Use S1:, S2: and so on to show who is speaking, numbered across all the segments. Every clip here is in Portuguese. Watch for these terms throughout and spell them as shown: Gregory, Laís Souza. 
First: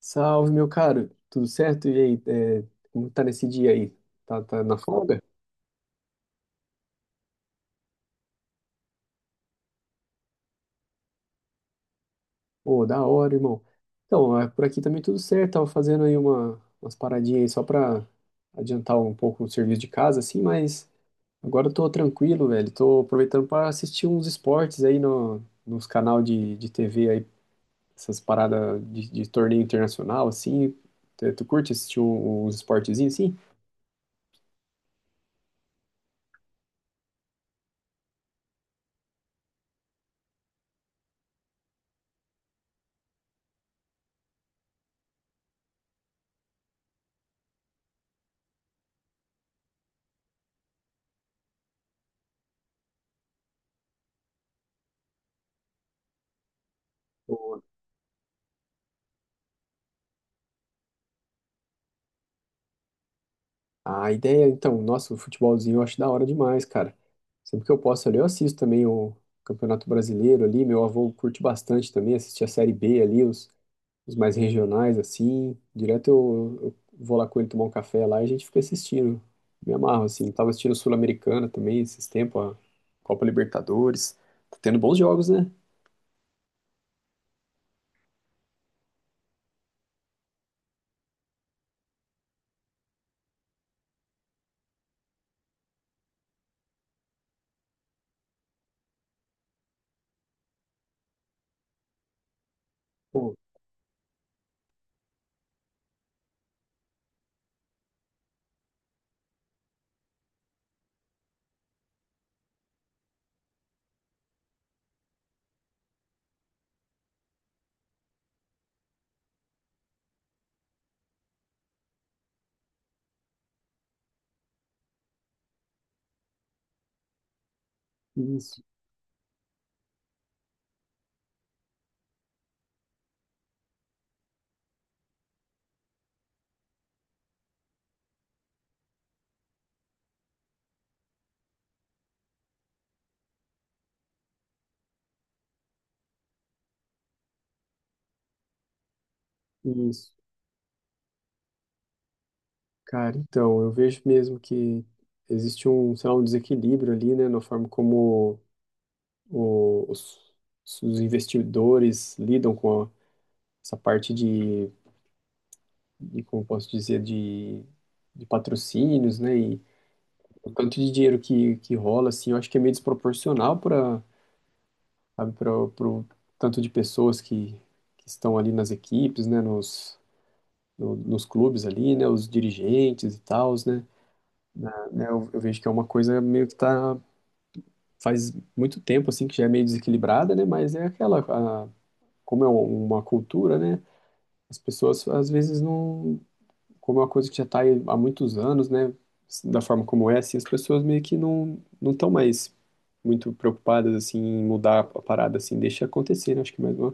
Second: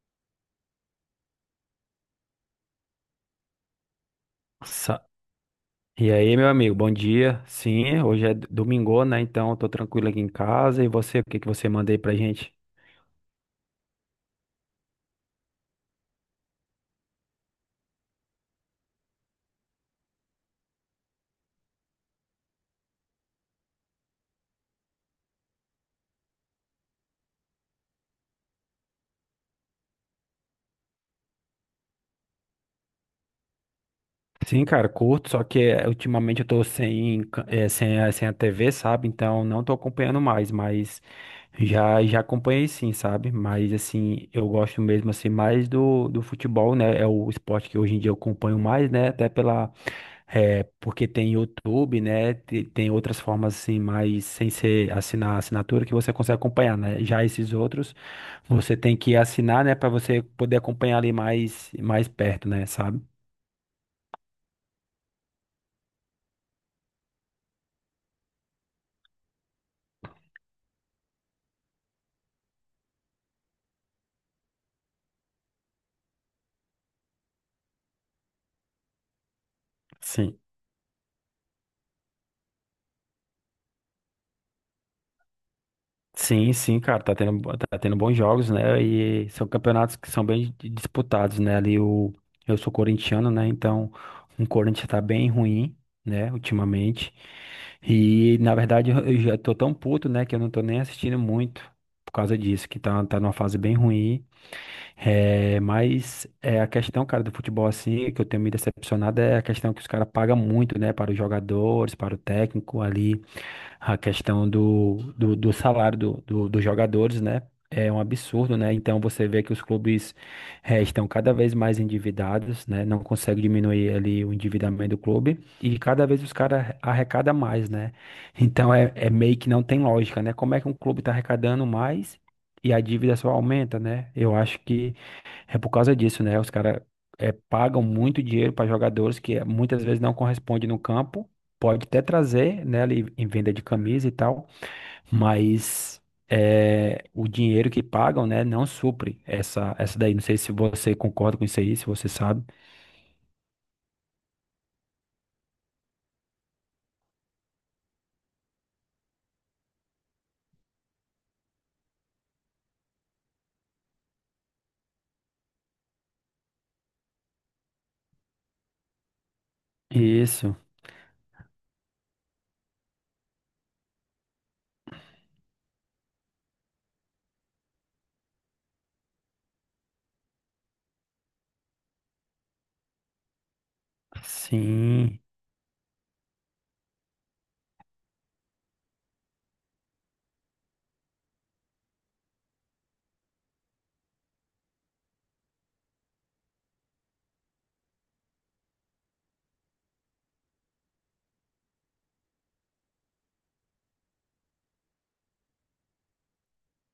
S1: Salve, meu caro. Tudo certo? E aí, é, como tá nesse dia aí? Tá na
S2: Sa-
S1: folga?
S2: E aí, meu amigo, bom dia. Sim, hoje é domingo, né? Então, eu tô tranquilo aqui em casa. E você, o que que você manda aí pra gente?
S1: Ô, da hora, irmão. Então, por aqui também tudo certo. Tava fazendo aí umas paradinhas aí só pra adiantar um pouco o serviço de casa, assim, mas agora eu tô tranquilo, velho. Tô aproveitando pra assistir uns esportes aí no, nos canal de TV aí, essas paradas de torneio internacional, assim. Tu curte assistir uns esportezinhos, assim?
S2: Sim, cara, curto, só que ultimamente eu tô sem, ca- eh, sem, a- sem a TV, sabe? Então, não tô acompanhando mais, mas já acompanhei sim, sabe? Mas, assim, eu gosto mesmo, assim, mais do futebol, né? É o esporte que hoje em dia eu acompanho mais, né? Porque tem YouTube, né? Tem outras formas assim, mas sem ser assinar a assinatura que você consegue acompanhar, né? Já esses outros, você tem que assinar, né, para você poder acompanhar ali mais perto, né, sabe?
S1: A ideia, então, nossa, o futebolzinho eu acho da hora demais, cara. Sempre que eu posso ali, eu assisto também o Campeonato Brasileiro ali. Meu avô curte bastante também, assistir a Série B ali, os mais regionais, assim. Direto eu vou lá com ele tomar um café lá e a gente fica assistindo. Me amarro, assim.
S2: Sim.
S1: Tava assistindo Sul-Americana também esses tempos, a Copa Libertadores. Tá tendo bons jogos, né?
S2: Sim, sim, cara, tá tendo bons jogos, né? E são campeonatos que são bem disputados, né? Eu sou corintiano, né? Então o Corinthians tá bem ruim, né? Ultimamente. E na verdade eu já tô tão puto, né? Que eu não tô nem assistindo muito por causa disso, que tá numa
S1: Pô,
S2: fase bem ruim. É, mas é, a questão, cara, do futebol assim, que eu tenho me decepcionado é a questão que os caras pagam muito, né, para os jogadores, para o técnico ali, a questão do salário dos jogadores, né, é um absurdo, né, então você vê que os clubes estão cada vez mais endividados, né, não consegue diminuir ali o endividamento do clube e cada vez os caras arrecadam mais, né,
S1: isso,
S2: então é meio que não tem lógica, né, como é que um clube está arrecadando mais e a dívida só aumenta, né, eu acho que é por causa disso, né? Os caras pagam muito dinheiro para jogadores que muitas vezes não correspondem no campo. Pode até trazer, né, ali em venda de camisa e tal, mas o dinheiro que pagam, né, não supre essa
S1: isso.
S2: daí. Não sei se você concorda com isso aí, se você sabe.
S1: Cara, então, eu vejo mesmo que existe sei lá, um desequilíbrio ali, né, na forma como o- os, os investidores lidam essa parte como eu posso dizer, de patrocínios, né? E o
S2: Isso,
S1: tanto de dinheiro que rola, assim, eu acho que é meio desproporcional para o tanto de pessoas que estão ali nas equipes, né? Nos, no- nos clubes ali, né? Os dirigentes e tals, né?
S2: sim.
S1: Eu vejo que é uma coisa meio que tá, faz muito tempo, assim, que já é meio desequilibrada, né? Mas é aquela, como é uma cultura, né? As pessoas às vezes não, como é uma coisa que já está há muitos anos, né, da forma como é, assim, as pessoas meio que não estão mais muito preocupadas assim em mudar a parada assim, deixa acontecer, né? Acho que é mais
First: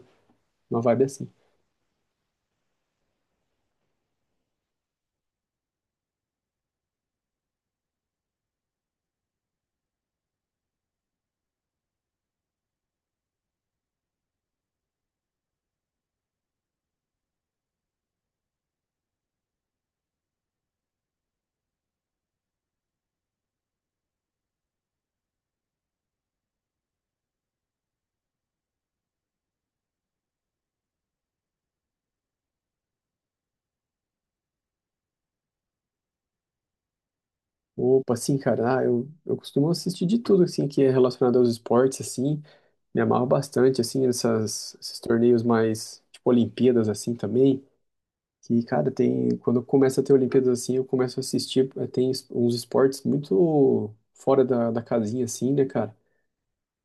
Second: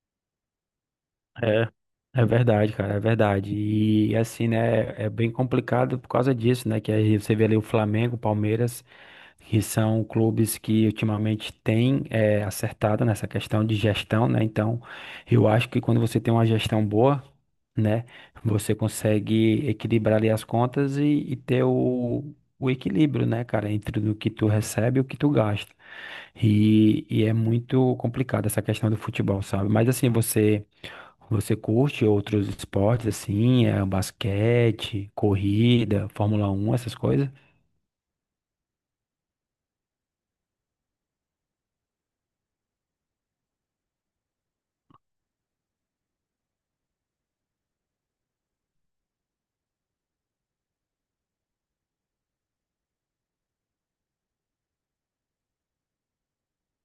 S1: uma vibe assim.
S2: É, é verdade, cara, é verdade. E assim, né, é bem complicado por causa disso, né, que aí você vê ali o Flamengo, o Palmeiras, que são clubes que ultimamente têm acertado nessa questão de gestão, né? Então, eu acho que quando você tem uma gestão boa, né, você consegue equilibrar ali as contas e ter o equilíbrio, né, cara, entre o que tu recebe e o que tu gasta. E é muito complicado essa questão do futebol, sabe? Mas assim, você curte outros esportes assim, é, basquete, corrida, Fórmula 1, essas coisas?
S1: Opa, assim, cara, ah, eu costumo assistir de tudo assim que é relacionado aos esportes assim, me amarro bastante assim essas esses torneios mais tipo Olimpíadas assim também. Que, cara, tem. Quando começa a ter Olimpíadas assim, eu começo a assistir. Tem uns esportes muito fora da, da casinha, assim, né, cara? Não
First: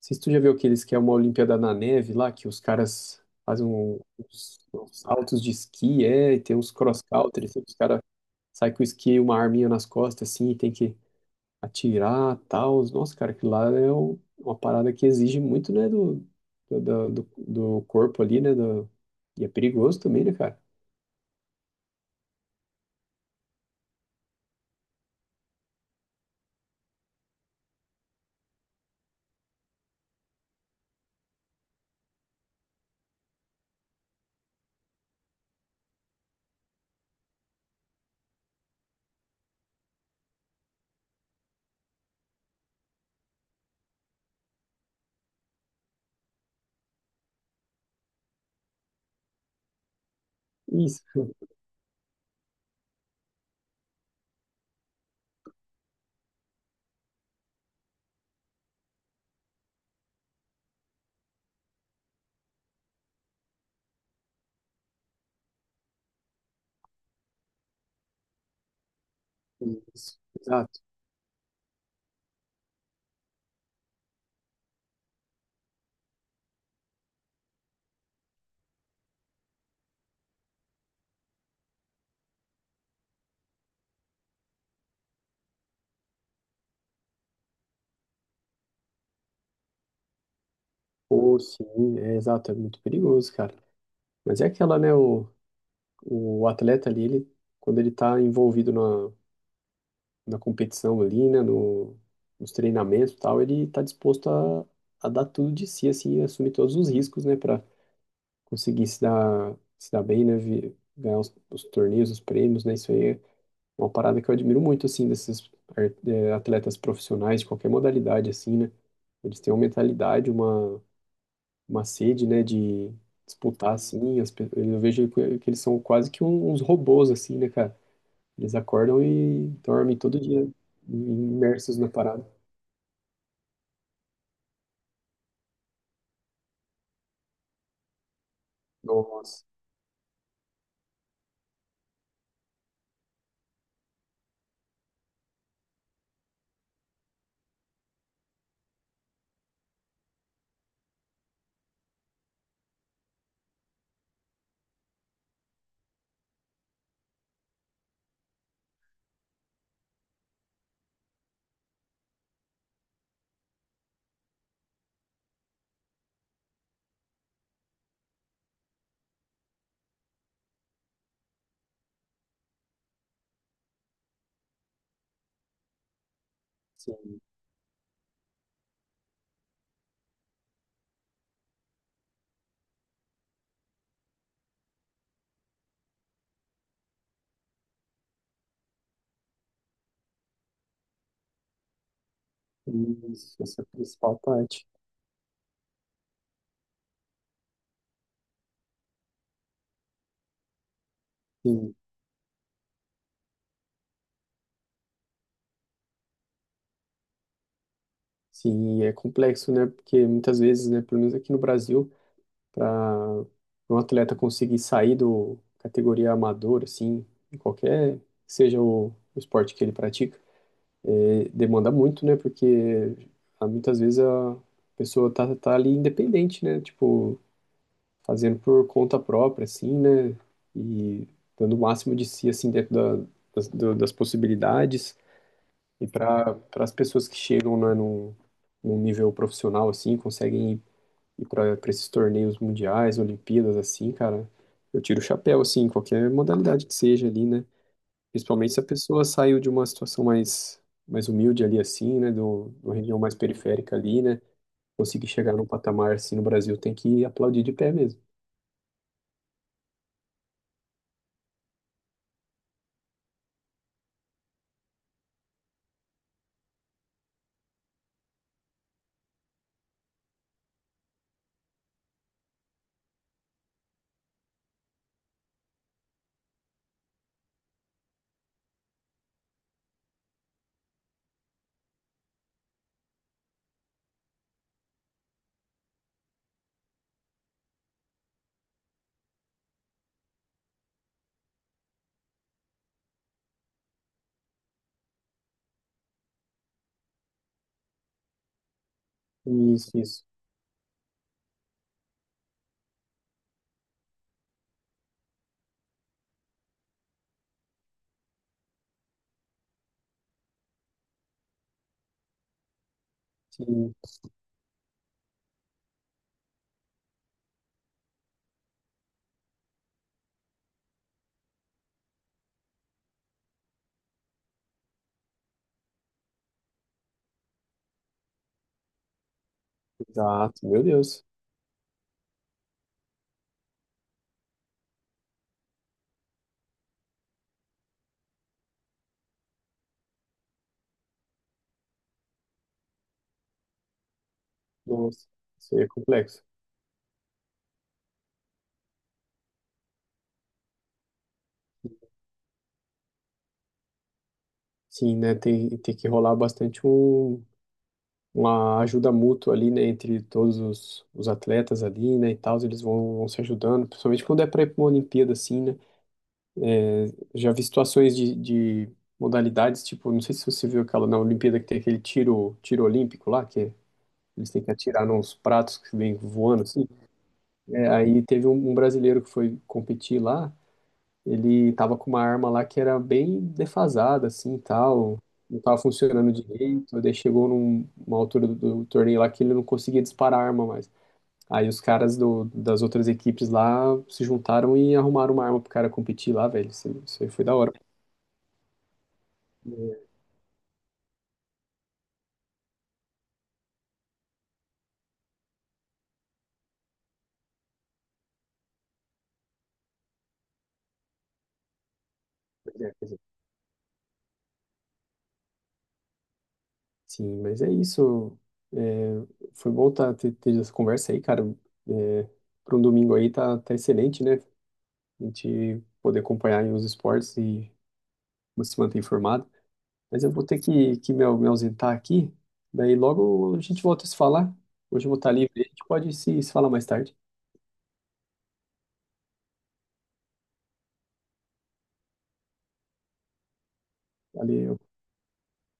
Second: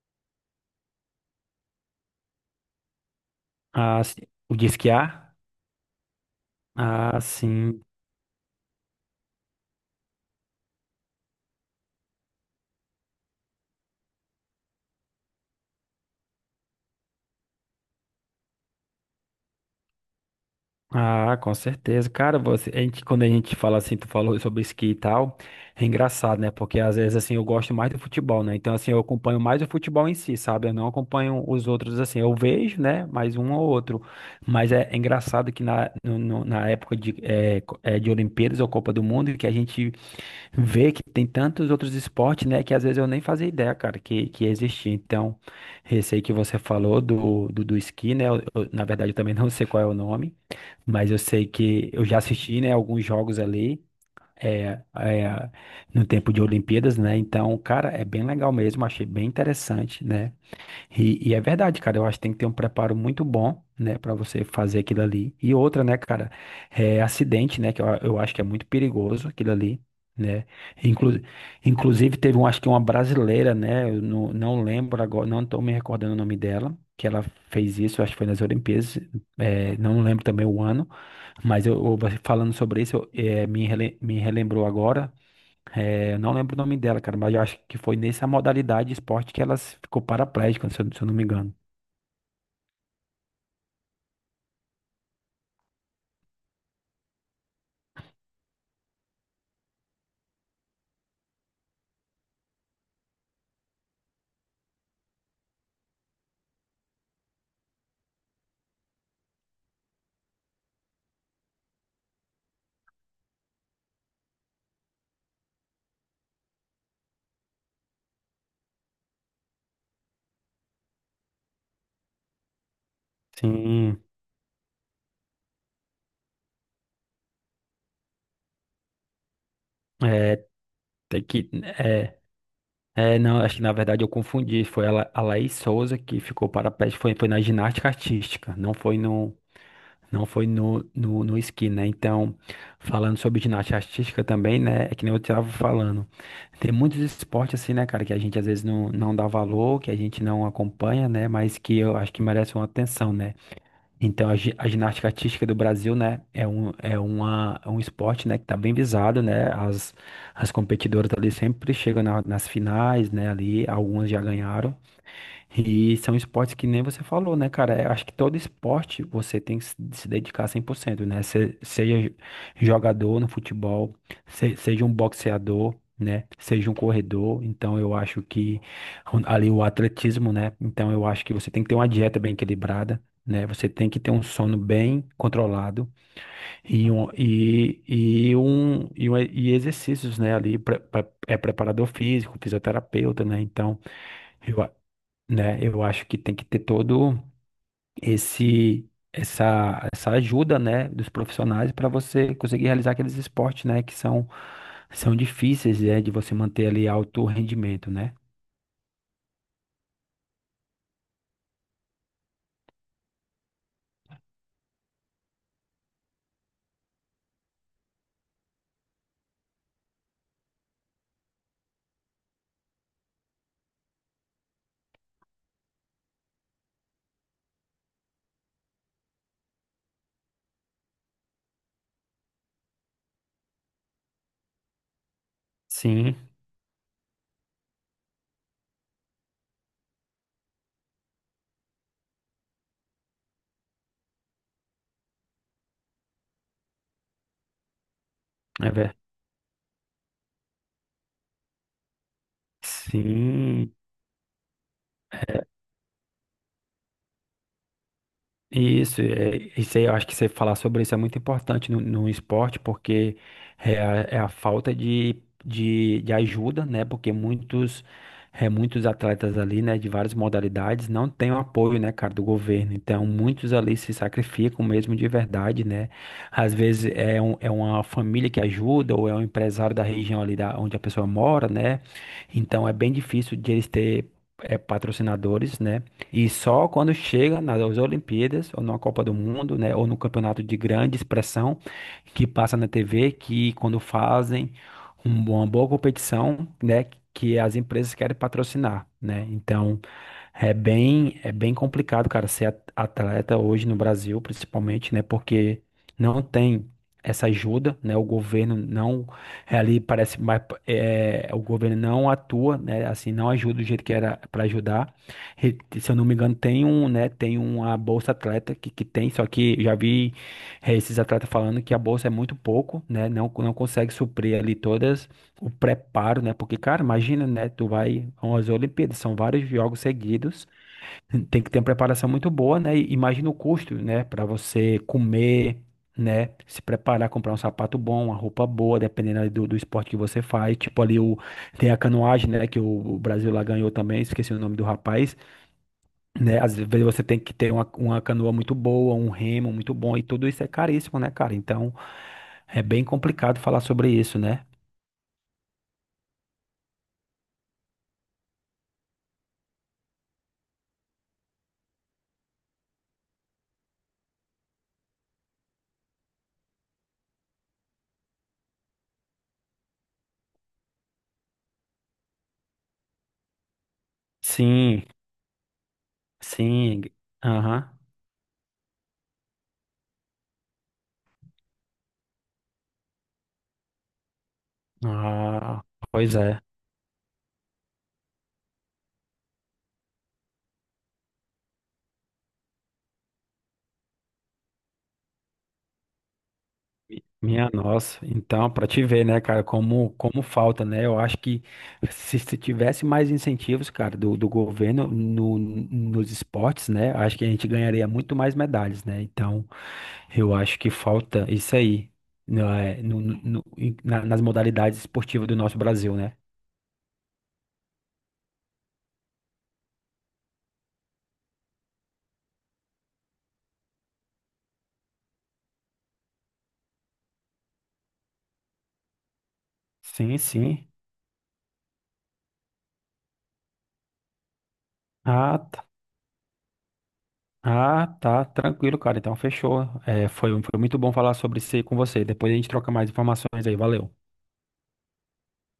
S1: sei se tu já viu aqueles que é uma Olimpíada na neve lá, que os caras fazem
S2: Ah, sim. O de
S1: uns
S2: esquiar?
S1: saltos de esqui, é, e tem uns
S2: Ah,
S1: cross-country, assim, que os
S2: sim.
S1: caras saem com o esqui e uma arminha nas costas, assim, e tem que atirar tal. Nossa, cara, aquilo lá é uma parada que exige muito, né, do corpo ali, né? Do, e é perigoso também, né, cara?
S2: Ah, com certeza. Cara, você, a gente, quando a gente fala assim, tu falou sobre esqui e tal, é engraçado, né? Porque às vezes assim eu gosto mais do futebol, né? Então assim, eu acompanho mais o futebol em si, sabe? Eu não acompanho os outros assim. Eu vejo, né? Mais um ou outro. Mas é, é engraçado que na, no- no- na época de, eh, co- eh, de Olimpíadas ou Copa do Mundo, que a gente ver que tem tantos outros esportes, né, que às vezes eu nem fazia ideia, cara, que existia. Então, esse aí que você falou do esqui, né, na verdade eu também não sei qual é o nome, mas eu
S1: Isso.
S2: sei que eu já assisti, né, alguns jogos ali, é, é, no tempo de Olimpíadas, né, então, cara, é bem legal mesmo, achei bem interessante, né, e é verdade, cara. Eu acho que tem que ter um preparo muito bom, né, pra você fazer aquilo ali. E outra, né, cara, é acidente, né, que eu acho que é muito perigoso aquilo ali,
S1: Isso,
S2: né?
S1: exato.
S2: Inclu, inclusive teve um, acho que uma brasileira, né, eu não lembro agora, não tô me recordando o nome dela, que ela fez isso, acho que foi nas Olimpíadas, não lembro também o ano, mas você falando sobre isso, me relembrou agora. Eu não lembro o nome dela, cara, mas eu acho que foi nessa modalidade de esporte que ela ficou paraplégica, se eu não me
S1: Ou
S2: engano.
S1: sim, é exato, é muito perigoso, cara. Mas é aquela, né? O atleta ali, ele, quando ele tá envolvido na competição ali, né? No, nos treinamentos e tal, ele tá disposto a dar tudo de si, assim, e assumir todos os riscos, né? Pra conseguir se dar bem, né? Ganhar os torneios, os prêmios, né? Isso aí é uma parada que eu admiro muito, assim, desses atletas profissionais de qualquer modalidade, assim, né? Eles têm uma mentalidade, uma sede, né, de disputar
S2: Sim,
S1: assim, eu vejo que eles são quase que uns robôs assim, né, cara? Eles acordam e dormem todo
S2: é,
S1: dia
S2: tem que,
S1: imersos na
S2: é,
S1: parada.
S2: é, não, acho que na verdade eu confundi, foi a Laís Souza que ficou para pé, foi na ginástica artística, não foi no,
S1: Nossa,
S2: não foi no, no, no esqui, né, então, falando sobre ginástica artística também, né, é que nem eu estava falando, tem muitos esportes assim, né, cara, que a gente às vezes não dá valor, que a gente não acompanha, né, mas que eu acho que merece uma atenção, né, Então, a ginástica artística do Brasil, né, é um esporte, né, que tá bem visado, né, as competidoras ali sempre chegam nas finais, né, ali, algumas já ganharam, e são esportes que nem você falou, né, cara? Eu acho que todo esporte você tem que se dedicar 100%, né? Seja jogador no futebol, seja um boxeador, né? Seja um
S1: sim.
S2: corredor. Então, eu acho que ali o atletismo, né? Então, eu acho que você tem que ter uma dieta bem equilibrada, né? Você tem que ter um sono bem controlado e exercícios, né? Ali, é preparador físico, fisioterapeuta, né?
S1: Isso, essa é a
S2: Então,
S1: principal parte.
S2: né? Eu acho que tem que ter todo esse essa essa ajuda, né, dos profissionais
S1: Sim,
S2: para você conseguir realizar aqueles esportes, né, que são difíceis, é, de você manter ali alto rendimento, né?
S1: sim, e é complexo, né? Porque muitas vezes, né, pelo menos aqui no Brasil, para um atleta conseguir sair do categoria amador, assim, em qualquer seja o esporte que ele pratica. É, demanda muito, né? Porque ah, muitas vezes a pessoa tá ali independente, né? Tipo, fazendo por conta própria, assim, né? E dando o máximo de si, assim, das possibilidades. E
S2: Sim,
S1: para as pessoas que chegam, né, num nível profissional, assim, conseguem ir para esses torneios mundiais, Olimpíadas, assim, cara, eu tiro o chapéu, assim, em qualquer modalidade que seja ali, né? Principalmente se a
S2: é verdade.
S1: pessoa saiu de uma situação mais humilde ali assim, né, de uma região mais periférica
S2: Sim,
S1: ali, né, conseguir chegar num patamar assim no Brasil tem que aplaudir de pé mesmo.
S2: isso, isso aí, eu acho que você falar sobre isso é muito importante no esporte, porque é a falta de ajuda, né? Porque muitos atletas ali, né, de várias modalidades, não têm o apoio, né, cara, do governo. Então, muitos ali se sacrificam mesmo de verdade, né? Às vezes é uma família que ajuda, ou é um empresário da região ali onde a pessoa mora, né? Então, é bem difícil de eles ter patrocinadores, né? E só quando chega nas Olimpíadas, ou numa Copa do Mundo, né, ou num campeonato de grande expressão, que passa na TV, que quando fazem uma boa competição, né, que as empresas querem patrocinar, né?
S1: Isso,
S2: Então,
S1: isso.
S2: é bem complicado, cara, ser atleta hoje no Brasil, principalmente, né, porque não tem essa ajuda, né? O governo não é, ali parece mais é, O governo não atua, né? Assim, não ajuda do
S1: Sim,
S2: jeito que era para ajudar. Se eu não me engano, tem um, né? Tem uma bolsa atleta que tem, só que já vi esses atletas falando que a bolsa é muito pouco, né? Não consegue suprir ali todas o preparo, né? Porque, cara, imagina, né? Tu vai a umas Olimpíadas, são vários jogos
S1: exato.
S2: seguidos,
S1: Meu Deus.
S2: tem que ter uma preparação muito boa, né? E imagina o custo, né? Para você comer, né? Se preparar, comprar um sapato bom, uma roupa boa, dependendo ali do esporte que você faz. Tipo, tem a canoagem, né? Que o Brasil lá ganhou também, esqueci o nome do
S1: Nossa,
S2: rapaz,
S1: isso aí é complexo.
S2: né? Às vezes você tem que ter uma canoa muito boa, um remo muito bom, e tudo isso é caríssimo, né, cara? Então é bem complicado falar sobre isso, né?
S1: Sim, né, tem que rolar bastante uma ajuda mútua ali, né, entre todos os atletas ali, né, e tal, vão se ajudando, principalmente quando é para ir para uma Olimpíada assim, né. Já vi situações de modalidades, tipo, não sei se você viu aquela na Olimpíada que tem aquele tiro, tiro olímpico lá, que eles têm que
S2: Sim,
S1: atirar nos pratos que vem voando, assim.
S2: sim.
S1: É,
S2: Aham.
S1: aí teve um brasileiro que foi competir lá, ele tava com uma arma lá que era bem defasada, assim, tal, não tava
S2: Ah,
S1: funcionando
S2: pois é.
S1: direito, daí chegou numa altura do torneio lá que ele não conseguia disparar a arma mais. Aí os caras das outras equipes lá se juntaram e arrumaram uma arma pro cara competir lá, velho. Isso aí foi da
S2: Minha
S1: hora.
S2: nossa, então, para te ver, né, cara, como falta, né? Eu acho que se tivesse mais incentivos, cara, do governo no, nos esportes, né, acho que a gente ganharia muito mais medalhas, né? Então, eu acho que falta isso aí, né, nas modalidades esportivas do nosso Brasil, né?
S1: Sim, mas é isso. É, foi bom ter essa conversa aí, cara. É, para um domingo aí tá excelente, né? A gente poder acompanhar aí os esportes e se manter informado. Mas eu
S2: Sim,
S1: vou ter
S2: sim.
S1: que me ausentar aqui. Daí logo a gente volta a se falar. Hoje eu vou estar livre,
S2: Ah,
S1: a gente
S2: tá.
S1: pode se falar mais tarde.
S2: Ah, tá, tranquilo, cara. Então, fechou. É, foi muito bom falar sobre isso aí com você. Depois a gente troca mais informações aí. Valeu.
S1: Valeu.